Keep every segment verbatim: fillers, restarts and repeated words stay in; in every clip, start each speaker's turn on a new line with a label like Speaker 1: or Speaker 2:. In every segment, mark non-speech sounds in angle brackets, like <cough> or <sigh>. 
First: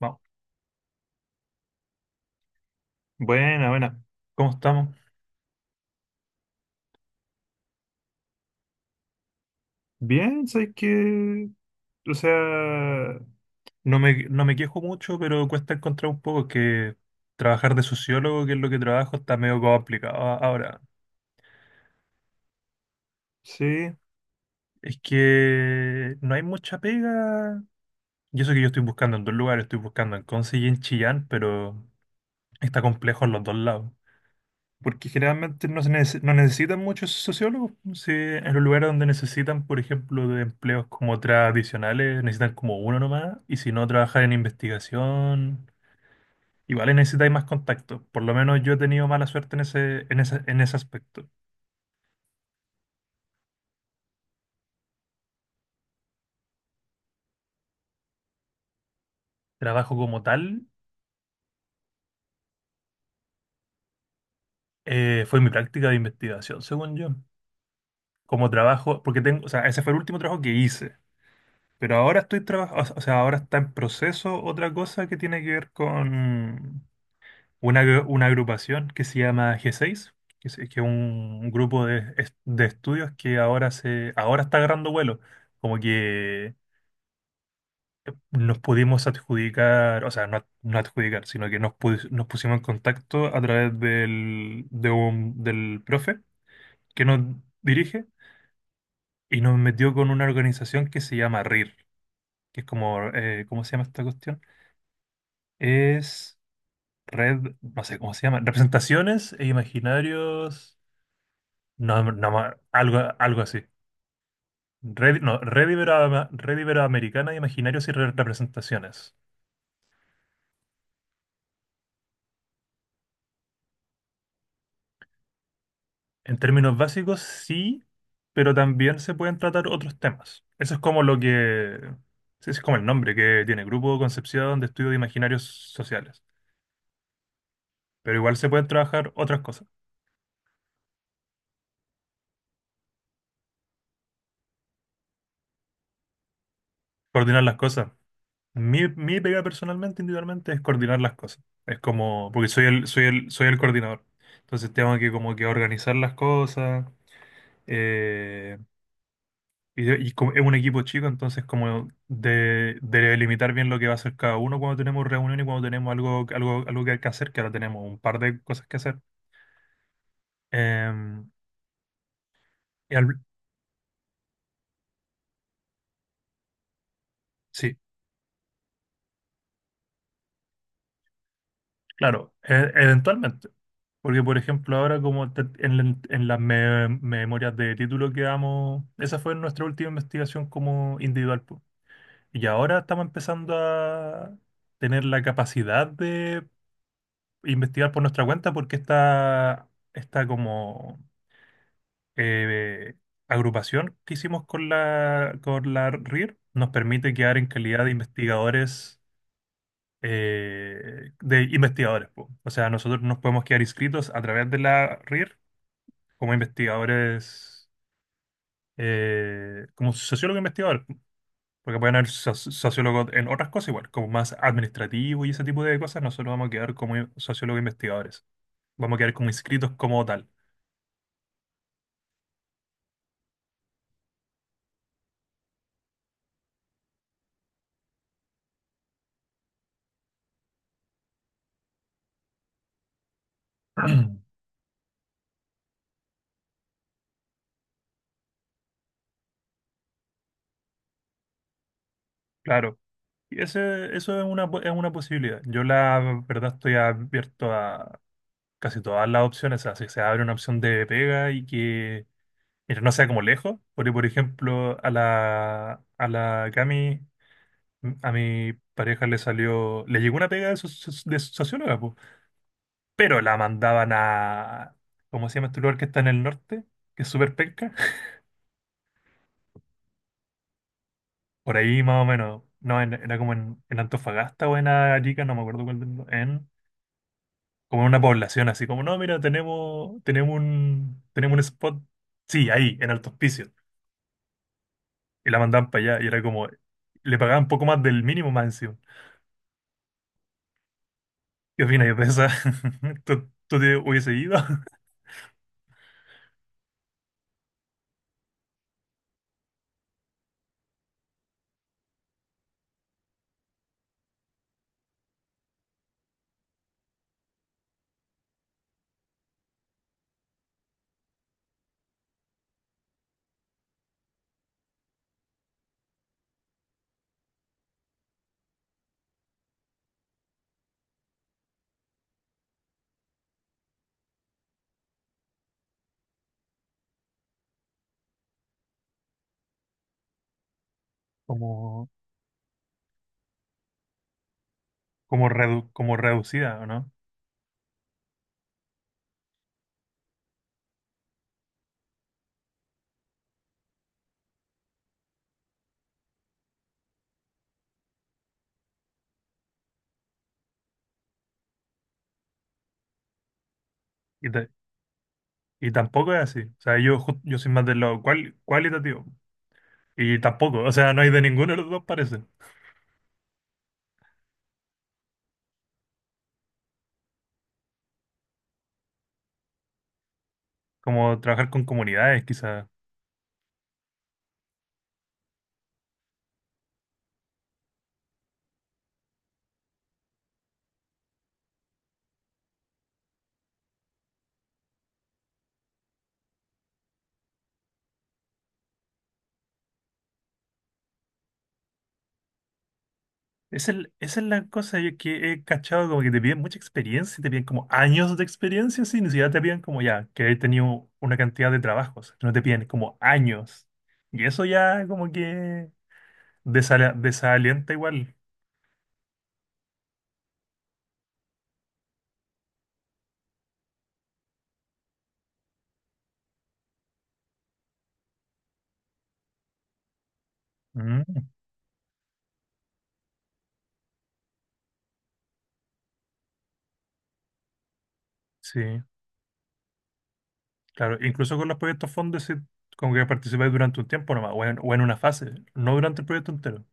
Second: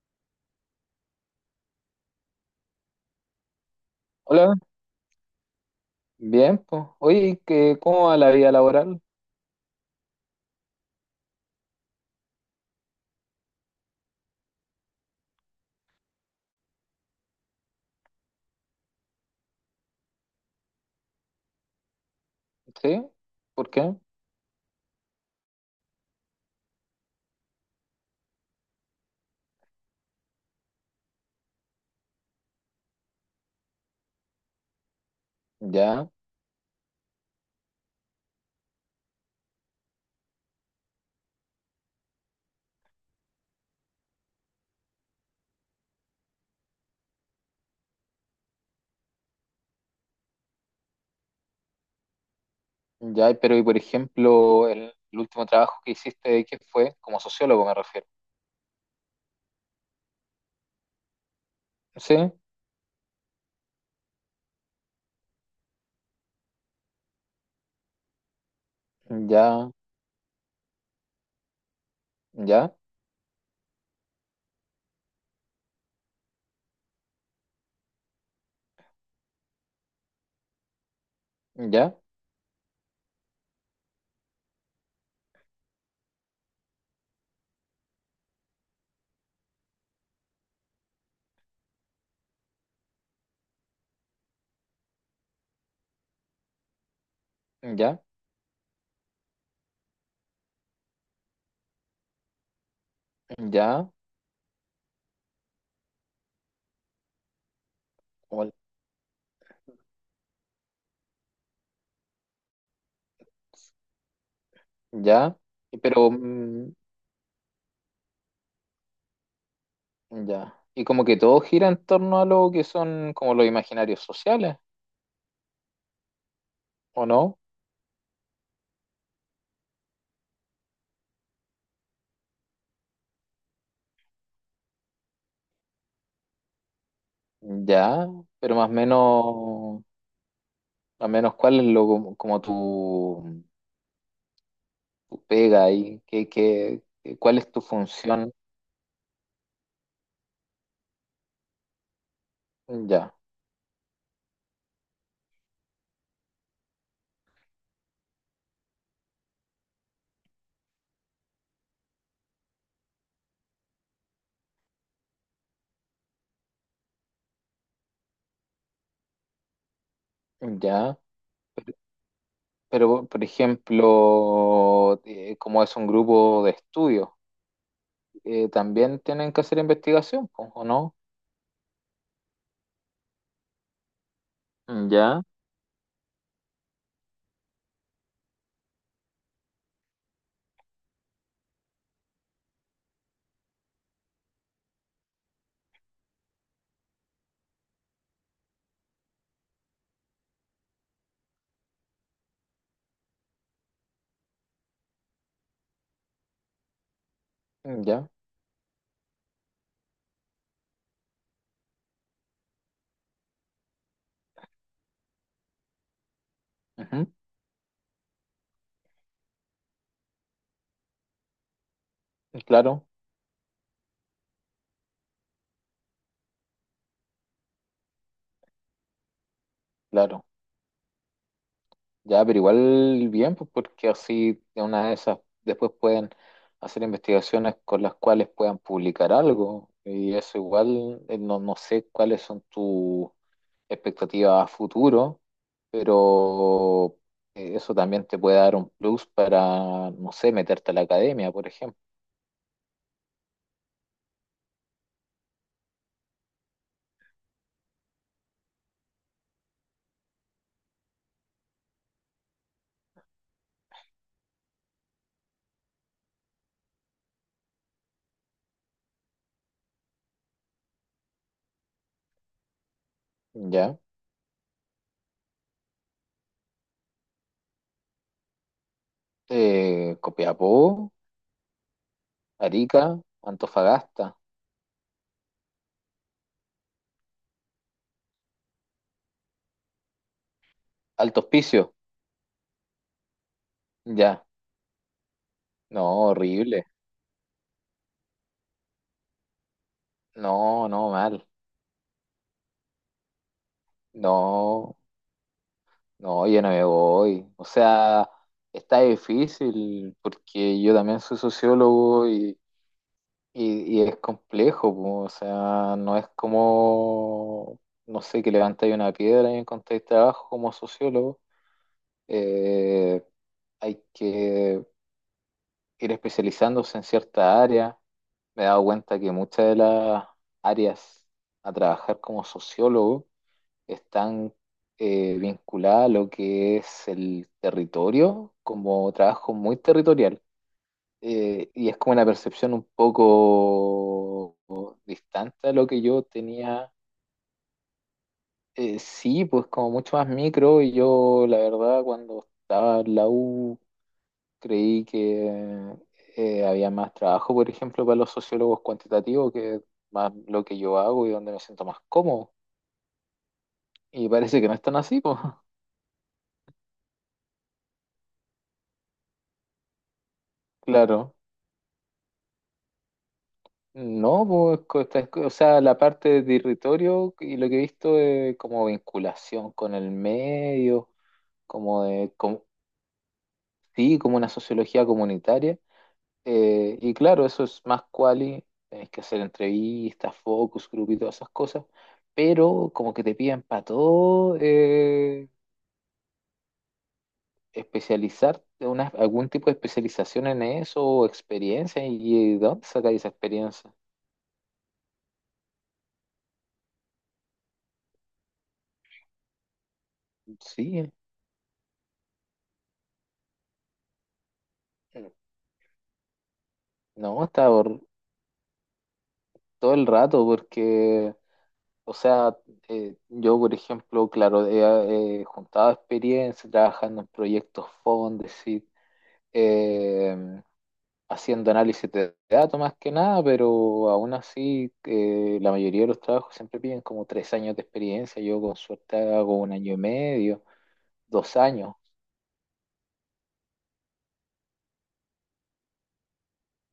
Speaker 1: Vamos. Buena, buena. ¿Cómo
Speaker 2: Hola,
Speaker 1: estamos?
Speaker 2: bien, pues. Oye, ¿qué, ¿cómo va la vida laboral?
Speaker 1: Bien, sabes que, o sea, no me, no me quejo mucho, pero cuesta encontrar un poco que trabajar de sociólogo, que es lo que trabajo, está medio complicado a- ahora.
Speaker 2: ¿Sí?
Speaker 1: Sí,
Speaker 2: ¿Por qué?
Speaker 1: es que no hay mucha pega. Y eso que yo estoy buscando en dos lugares, estoy buscando en Conce y en Chillán, pero está complejo en los dos lados. Porque generalmente no, se
Speaker 2: Ya,
Speaker 1: neces- no necesitan muchos sociólogos. Si en los lugares donde necesitan, por ejemplo, de empleos como tradicionales, necesitan como uno nomás. Y si no, trabajar en investigación, igual necesitáis más contacto. Por lo menos yo he tenido mala suerte en ese, en ese, en ese aspecto.
Speaker 2: ya, pero y por ejemplo, el, el último trabajo que hiciste, ¿qué fue? Como sociólogo me refiero.
Speaker 1: Trabajo como tal,
Speaker 2: ¿Sí?
Speaker 1: eh, fue mi práctica de investigación, según yo. Como trabajo, porque tengo, o sea,
Speaker 2: Ya,
Speaker 1: ese fue el último trabajo que hice. Pero ahora estoy
Speaker 2: ya,
Speaker 1: trabajando, o sea, ahora está en proceso otra cosa que tiene que ver con una, agru- una agrupación que se llama G seis, que es, que es un grupo
Speaker 2: ya,
Speaker 1: de, es- de estudios que ahora, se, ahora está agarrando vuelo. Como que nos pudimos adjudicar, o sea, no, ad- no adjudicar, sino que nos, pus- nos pusimos en contacto a través del, de un- del profe que nos
Speaker 2: ya,
Speaker 1: dirige y nos metió con una organización que se llama R I R, que es como, eh, ¿cómo se llama
Speaker 2: ya,
Speaker 1: esta cuestión? Es red, no sé cómo se llama,
Speaker 2: ol-
Speaker 1: representaciones e imaginarios. No, no, ma- algo, algo así. Red, no,
Speaker 2: ya,
Speaker 1: red,
Speaker 2: y pero
Speaker 1: ibero- Red
Speaker 2: mm,
Speaker 1: iberoamericana de imaginarios y re- representaciones.
Speaker 2: ya. Y como que todo gira en torno a lo que son como los imaginarios sociales,
Speaker 1: En términos
Speaker 2: ¿o
Speaker 1: básicos,
Speaker 2: no?
Speaker 1: sí, pero también se pueden tratar otros temas. Eso es como lo que... Sí, ese es como el nombre que tiene, Grupo Concepción de Estudio de Imaginarios Sociales.
Speaker 2: Ya,
Speaker 1: Pero igual se
Speaker 2: pero
Speaker 1: pueden
Speaker 2: más o
Speaker 1: trabajar otras cosas,
Speaker 2: menos, más o menos, ¿cuál es lo como como tu tu pega ahí, qué, qué, qué- cuál
Speaker 1: coordinar
Speaker 2: es
Speaker 1: las
Speaker 2: tu
Speaker 1: cosas.
Speaker 2: función?
Speaker 1: Mi, mi pega personalmente, individualmente, es coordinar las cosas. Es como, porque soy el, soy
Speaker 2: Ya,
Speaker 1: el, soy el coordinador. Entonces tengo que como que organizar las cosas. eh, Y, de- y como es un equipo chico, entonces como de, de limitar bien lo que va a hacer cada uno cuando tenemos reunión y cuando tenemos algo, algo, algo que hay que hacer, que ahora tenemos un par de cosas que hacer.
Speaker 2: ya.
Speaker 1: Em,
Speaker 2: Pero,
Speaker 1: y
Speaker 2: pero
Speaker 1: al-
Speaker 2: por ejemplo, eh, como es un grupo de estudio,
Speaker 1: sí,
Speaker 2: eh, también tienen que hacer investigación, po, ¿o no?
Speaker 1: claro, e- eventualmente. Porque, por ejemplo, ahora
Speaker 2: Ya,
Speaker 1: como te- en, la- en las me- memorias de título que damos, esa fue nuestra última investigación como individual, po. Y ahora estamos empezando a tener la capacidad de investigar por nuestra cuenta porque está, está como, eh, agrupación que hicimos con la, con la R I R nos permite quedar en calidad de
Speaker 2: ya,
Speaker 1: investigadores, eh, de investigadores, po. O sea, nosotros nos podemos quedar inscritos a través de la R I R como
Speaker 2: ujú,
Speaker 1: investigadores, eh, como sociólogos investigadores, po. Porque pueden haber so-
Speaker 2: claro,
Speaker 1: sociólogos en otras cosas igual, como más administrativo y ese tipo de cosas, nosotros vamos a quedar como sociólogos investigadores, vamos a quedar como inscritos como
Speaker 2: claro.
Speaker 1: tal.
Speaker 2: Ya, pero igual bien, pues porque así de una de esas después pueden hacer investigaciones con las cuales puedan publicar algo. Y eso igual, eh, no, no sé cuáles son tus
Speaker 1: <clears throat>
Speaker 2: expectativas a futuro, pero eh, eso también te puede dar un plus para, no sé, meterte a la academia, por ejemplo.
Speaker 1: Claro. Y ese, eso es una, po- es una posibilidad. Yo la verdad estoy abierto a casi todas las opciones. O sea, si se abre una opción de pega y que, mira, no sea como lejos. Porque, por ejemplo, a la, a la Cami, a mi pareja le salió, le llegó una pega de, soci- de socióloga, po, pero la
Speaker 2: ¿Ya?
Speaker 1: mandaban a, ¿cómo se llama este lugar que está en el norte? Que es súper penca. <laughs>
Speaker 2: Eh, Copiapó,
Speaker 1: Por ahí más o menos. No, en-
Speaker 2: Arica,
Speaker 1: era como en, en
Speaker 2: Antofagasta,
Speaker 1: Antofagasta o en Arica, no me acuerdo cuál. del- En, como en una población así, como, no, mira, tenemos, tenemos un,
Speaker 2: Alto
Speaker 1: tenemos un
Speaker 2: Hospicio.
Speaker 1: spot, sí, ahí, en Alto Hospicio.
Speaker 2: ¿Ya?
Speaker 1: Y la mandaban para
Speaker 2: No,
Speaker 1: allá y era como,
Speaker 2: horrible,
Speaker 1: le pagaban poco más del mínimo más encima.
Speaker 2: no, no, mal,
Speaker 1: ¿Qué opinas? Yo pensaba, <laughs> ¿tú, tú te hubiese ido
Speaker 2: no, no, yo no me voy, o sea, está difícil porque yo también soy sociólogo y Y, y es complejo, po, o sea, no es como, no sé, que levantáis una piedra y encontráis trabajo como sociólogo. Eh, hay que ir especializándose en cierta área. Me he dado cuenta que muchas de las áreas a trabajar como sociólogo están eh, vinculadas a lo que es el territorio, como trabajo muy territorial,
Speaker 1: <laughs>
Speaker 2: eh, y es
Speaker 1: como,
Speaker 2: como una percepción un poco
Speaker 1: como,
Speaker 2: distante a lo
Speaker 1: redu-
Speaker 2: que
Speaker 1: como
Speaker 2: yo
Speaker 1: reducida, ¿o
Speaker 2: tenía.
Speaker 1: no?
Speaker 2: Eh, sí, pues como mucho más micro, y yo la verdad cuando estaba en la U creí que eh, había más trabajo, por ejemplo, para los sociólogos cuantitativos, que es más lo que yo hago y donde me siento más cómodo. Y
Speaker 1: Y,
Speaker 2: parece
Speaker 1: ta-
Speaker 2: que no es tan así, pues. <laughs>
Speaker 1: y tampoco es así. O sea, yo, ju- yo soy más del lado cual- cualitativo. Y tampoco, o sea, no hay
Speaker 2: Claro.
Speaker 1: de ninguno de los dos, parece.
Speaker 2: No, pues, co- esta- o sea, la parte de territorio y lo que he visto es como vinculación con el medio,
Speaker 1: Como trabajar con
Speaker 2: como de,
Speaker 1: comunidades,
Speaker 2: com-
Speaker 1: quizás.
Speaker 2: sí, como una sociología comunitaria. Eh, y claro, eso es más quali, tenés que hacer entrevistas, focus group y todas esas cosas, pero como que te piden para todo, eh, especializarte, una, algún tipo de especialización en eso o experiencia, y, ¿de dónde sacáis esa experiencia?
Speaker 1: Esa es, esa es la cosa yo que he cachado, como que te piden mucha experiencia, te piden como años de experiencia, sí, ni siquiera te piden como ya, que he
Speaker 2: Sí,
Speaker 1: tenido una cantidad de trabajos, no te piden como años. Y eso ya como que desala-
Speaker 2: no, estaba
Speaker 1: desalienta igual.
Speaker 2: todo el rato porque. O sea, eh, yo, por ejemplo, claro, he eh, juntado experiencia trabajando en proyectos Fondesit, eh,
Speaker 1: Mm,
Speaker 2: haciendo análisis de datos más que nada, pero aún así, eh, la mayoría de los trabajos siempre piden como tres años de experiencia. Yo con
Speaker 1: sí,
Speaker 2: suerte hago un año y medio,
Speaker 1: claro, incluso
Speaker 2: dos
Speaker 1: con los
Speaker 2: años.
Speaker 1: proyectos fondos, sí, como que participáis durante un tiempo nomás, o en, o en una fase, no durante el proyecto entero,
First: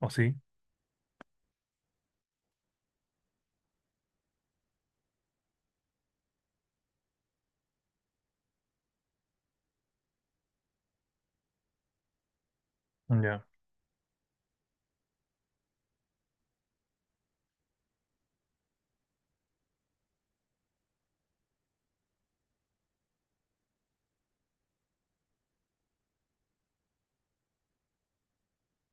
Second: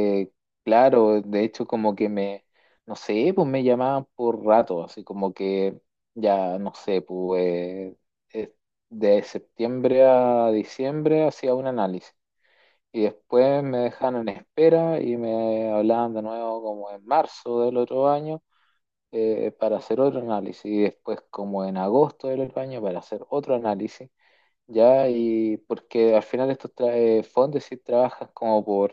Speaker 1: ¿o sí?
Speaker 2: claro, de hecho como que me, no sé, pues me llamaban por rato, así como que ya, no sé, pues, eh, de septiembre a diciembre hacía un análisis, y
Speaker 1: Ya,
Speaker 2: después me dejaban en espera y me hablaban de nuevo como en marzo del otro año, eh, para hacer otro análisis, y después como en agosto del otro año para hacer otro análisis. Ya, y porque al final estos tra- eh, fondos sí trabajan como por,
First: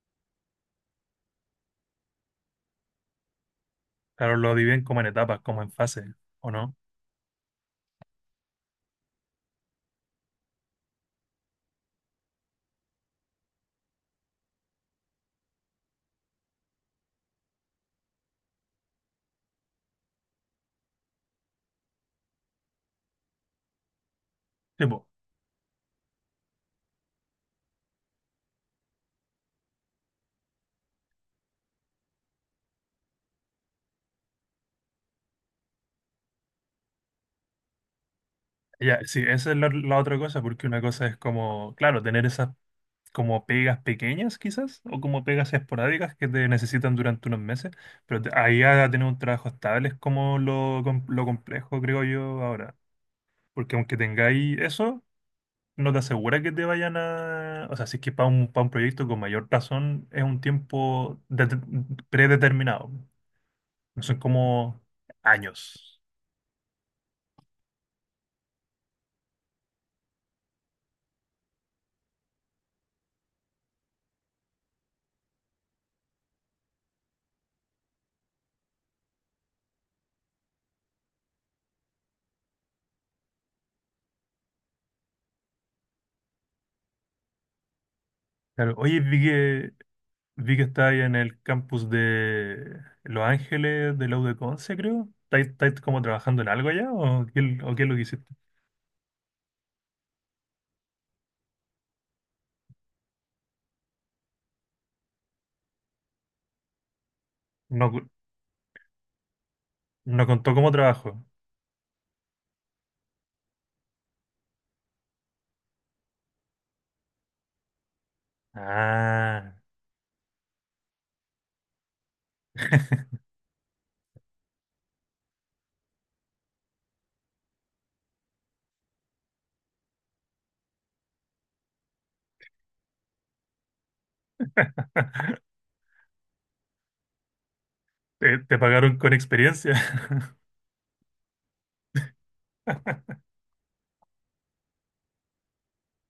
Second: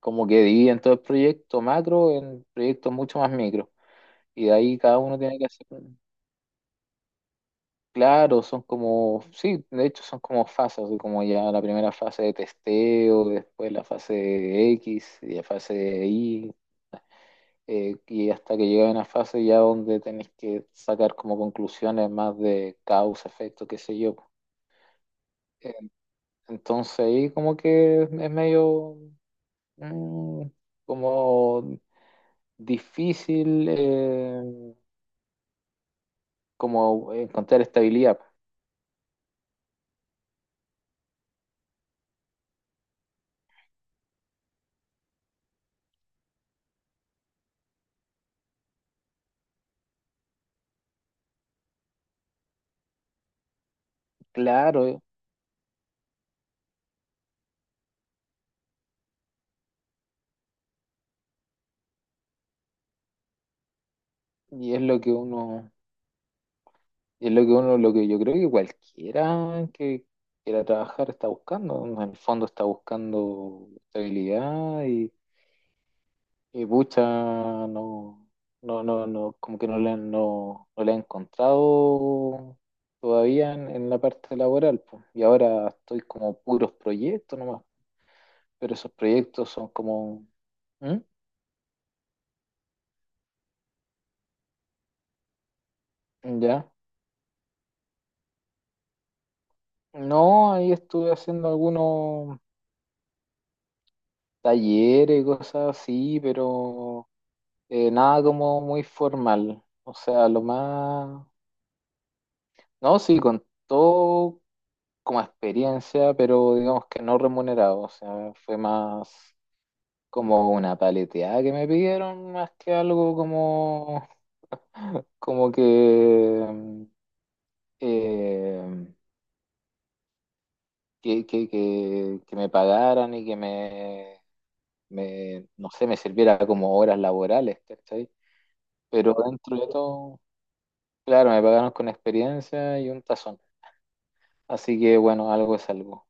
Speaker 2: como que dividen todo el proyecto macro en proyectos mucho más micro.
Speaker 1: claro,
Speaker 2: Y de
Speaker 1: lo
Speaker 2: ahí
Speaker 1: dividen
Speaker 2: cada
Speaker 1: como en
Speaker 2: uno tiene
Speaker 1: etapas,
Speaker 2: que
Speaker 1: como
Speaker 2: hacer,
Speaker 1: en fases, ¿o no?
Speaker 2: claro, son como, sí, de hecho son como fases, así como ya la primera fase de testeo, después la fase de X, y la fase de Y, eh, y hasta que llega una fase ya donde tenés que sacar como conclusiones más de causa, efecto, qué sé yo.
Speaker 1: Sí,
Speaker 2: Eh, Entonces ahí como que es medio, mm, como difícil, eh, como encontrar estabilidad.
Speaker 1: ya, sí, esa es la, la otra cosa, porque una cosa es como, claro, tener esas como pegas pequeñas quizás, o como pegas esporádicas que te necesitan durante unos meses, pero te- ahí a tener un trabajo estable es como lo, com- lo complejo, creo yo, ahora. Porque aunque tengáis
Speaker 2: Claro,
Speaker 1: eso, no te asegura que te vayan a... O sea, si es que para un, para un proyecto con mayor razón es un tiempo det- predeterminado, no son
Speaker 2: y es
Speaker 1: como
Speaker 2: lo que uno,
Speaker 1: años.
Speaker 2: y es lo que uno, lo que yo creo que cualquiera que quiera trabajar está buscando. En el fondo está buscando estabilidad, y, y pucha, no, no, no, no, como que no le han, no, no le han encontrado todavía en, en la parte laboral, pues. Y ahora estoy como puros proyectos nomás,
Speaker 1: Claro,
Speaker 2: pero esos
Speaker 1: oye, vi
Speaker 2: proyectos son
Speaker 1: que
Speaker 2: como.
Speaker 1: vi que está
Speaker 2: ¿Mm?
Speaker 1: ahí en el campus de Los Ángeles, de la U de Conce, creo. ¿Estáis estáis como trabajando en
Speaker 2: Ya.
Speaker 1: algo allá o qué, o qué es lo que hiciste?
Speaker 2: No, ahí estuve haciendo algunos talleres, cosas así, pero
Speaker 1: No,
Speaker 2: eh,
Speaker 1: cu-
Speaker 2: nada como muy formal. O
Speaker 1: no
Speaker 2: sea, lo
Speaker 1: contó cómo trabajo.
Speaker 2: más. No, sí, contó como experiencia, pero digamos que no remunerado. O sea, fue más
Speaker 1: Ah,
Speaker 2: como una paleteada que me pidieron, más que algo como, como que, mm, eh, que, que, que, que me pagaran y que me,
Speaker 1: <laughs>
Speaker 2: me, no sé, me sirviera como horas laborales, ¿cachai?
Speaker 1: te, te pagaron con
Speaker 2: Pero dentro de
Speaker 1: experiencia.
Speaker 2: todo,
Speaker 1: <laughs>
Speaker 2: claro, me pagaron con experiencia y un tazón. Así que bueno, algo es algo.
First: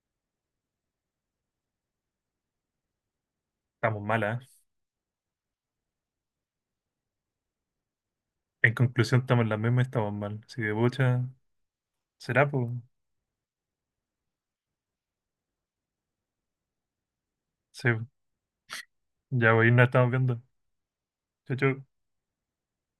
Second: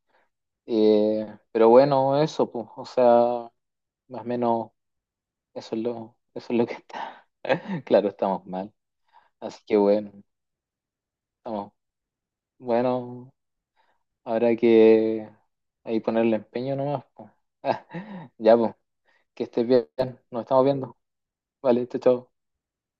Speaker 2: Eh, pero bueno, eso, pues, o sea,
Speaker 1: Estamos
Speaker 2: más
Speaker 1: mal,
Speaker 2: o
Speaker 1: ¿eh?
Speaker 2: menos eso es lo, eso es lo que está. <laughs> Claro, estamos mal.
Speaker 1: En conclusión, estamos en la
Speaker 2: Así que
Speaker 1: misma y estamos
Speaker 2: bueno,
Speaker 1: mal. Así que, pucha,
Speaker 2: estamos.
Speaker 1: será, pues.
Speaker 2: Bueno, habrá que ahí ponerle empeño nomás, pues.
Speaker 1: Sí,
Speaker 2: <laughs> Ya, pues, que
Speaker 1: ya
Speaker 2: estés
Speaker 1: hoy nos
Speaker 2: bien.
Speaker 1: estamos viendo.
Speaker 2: Nos estamos viendo.
Speaker 1: Chau, chau.
Speaker 2: Vale, chao, chao.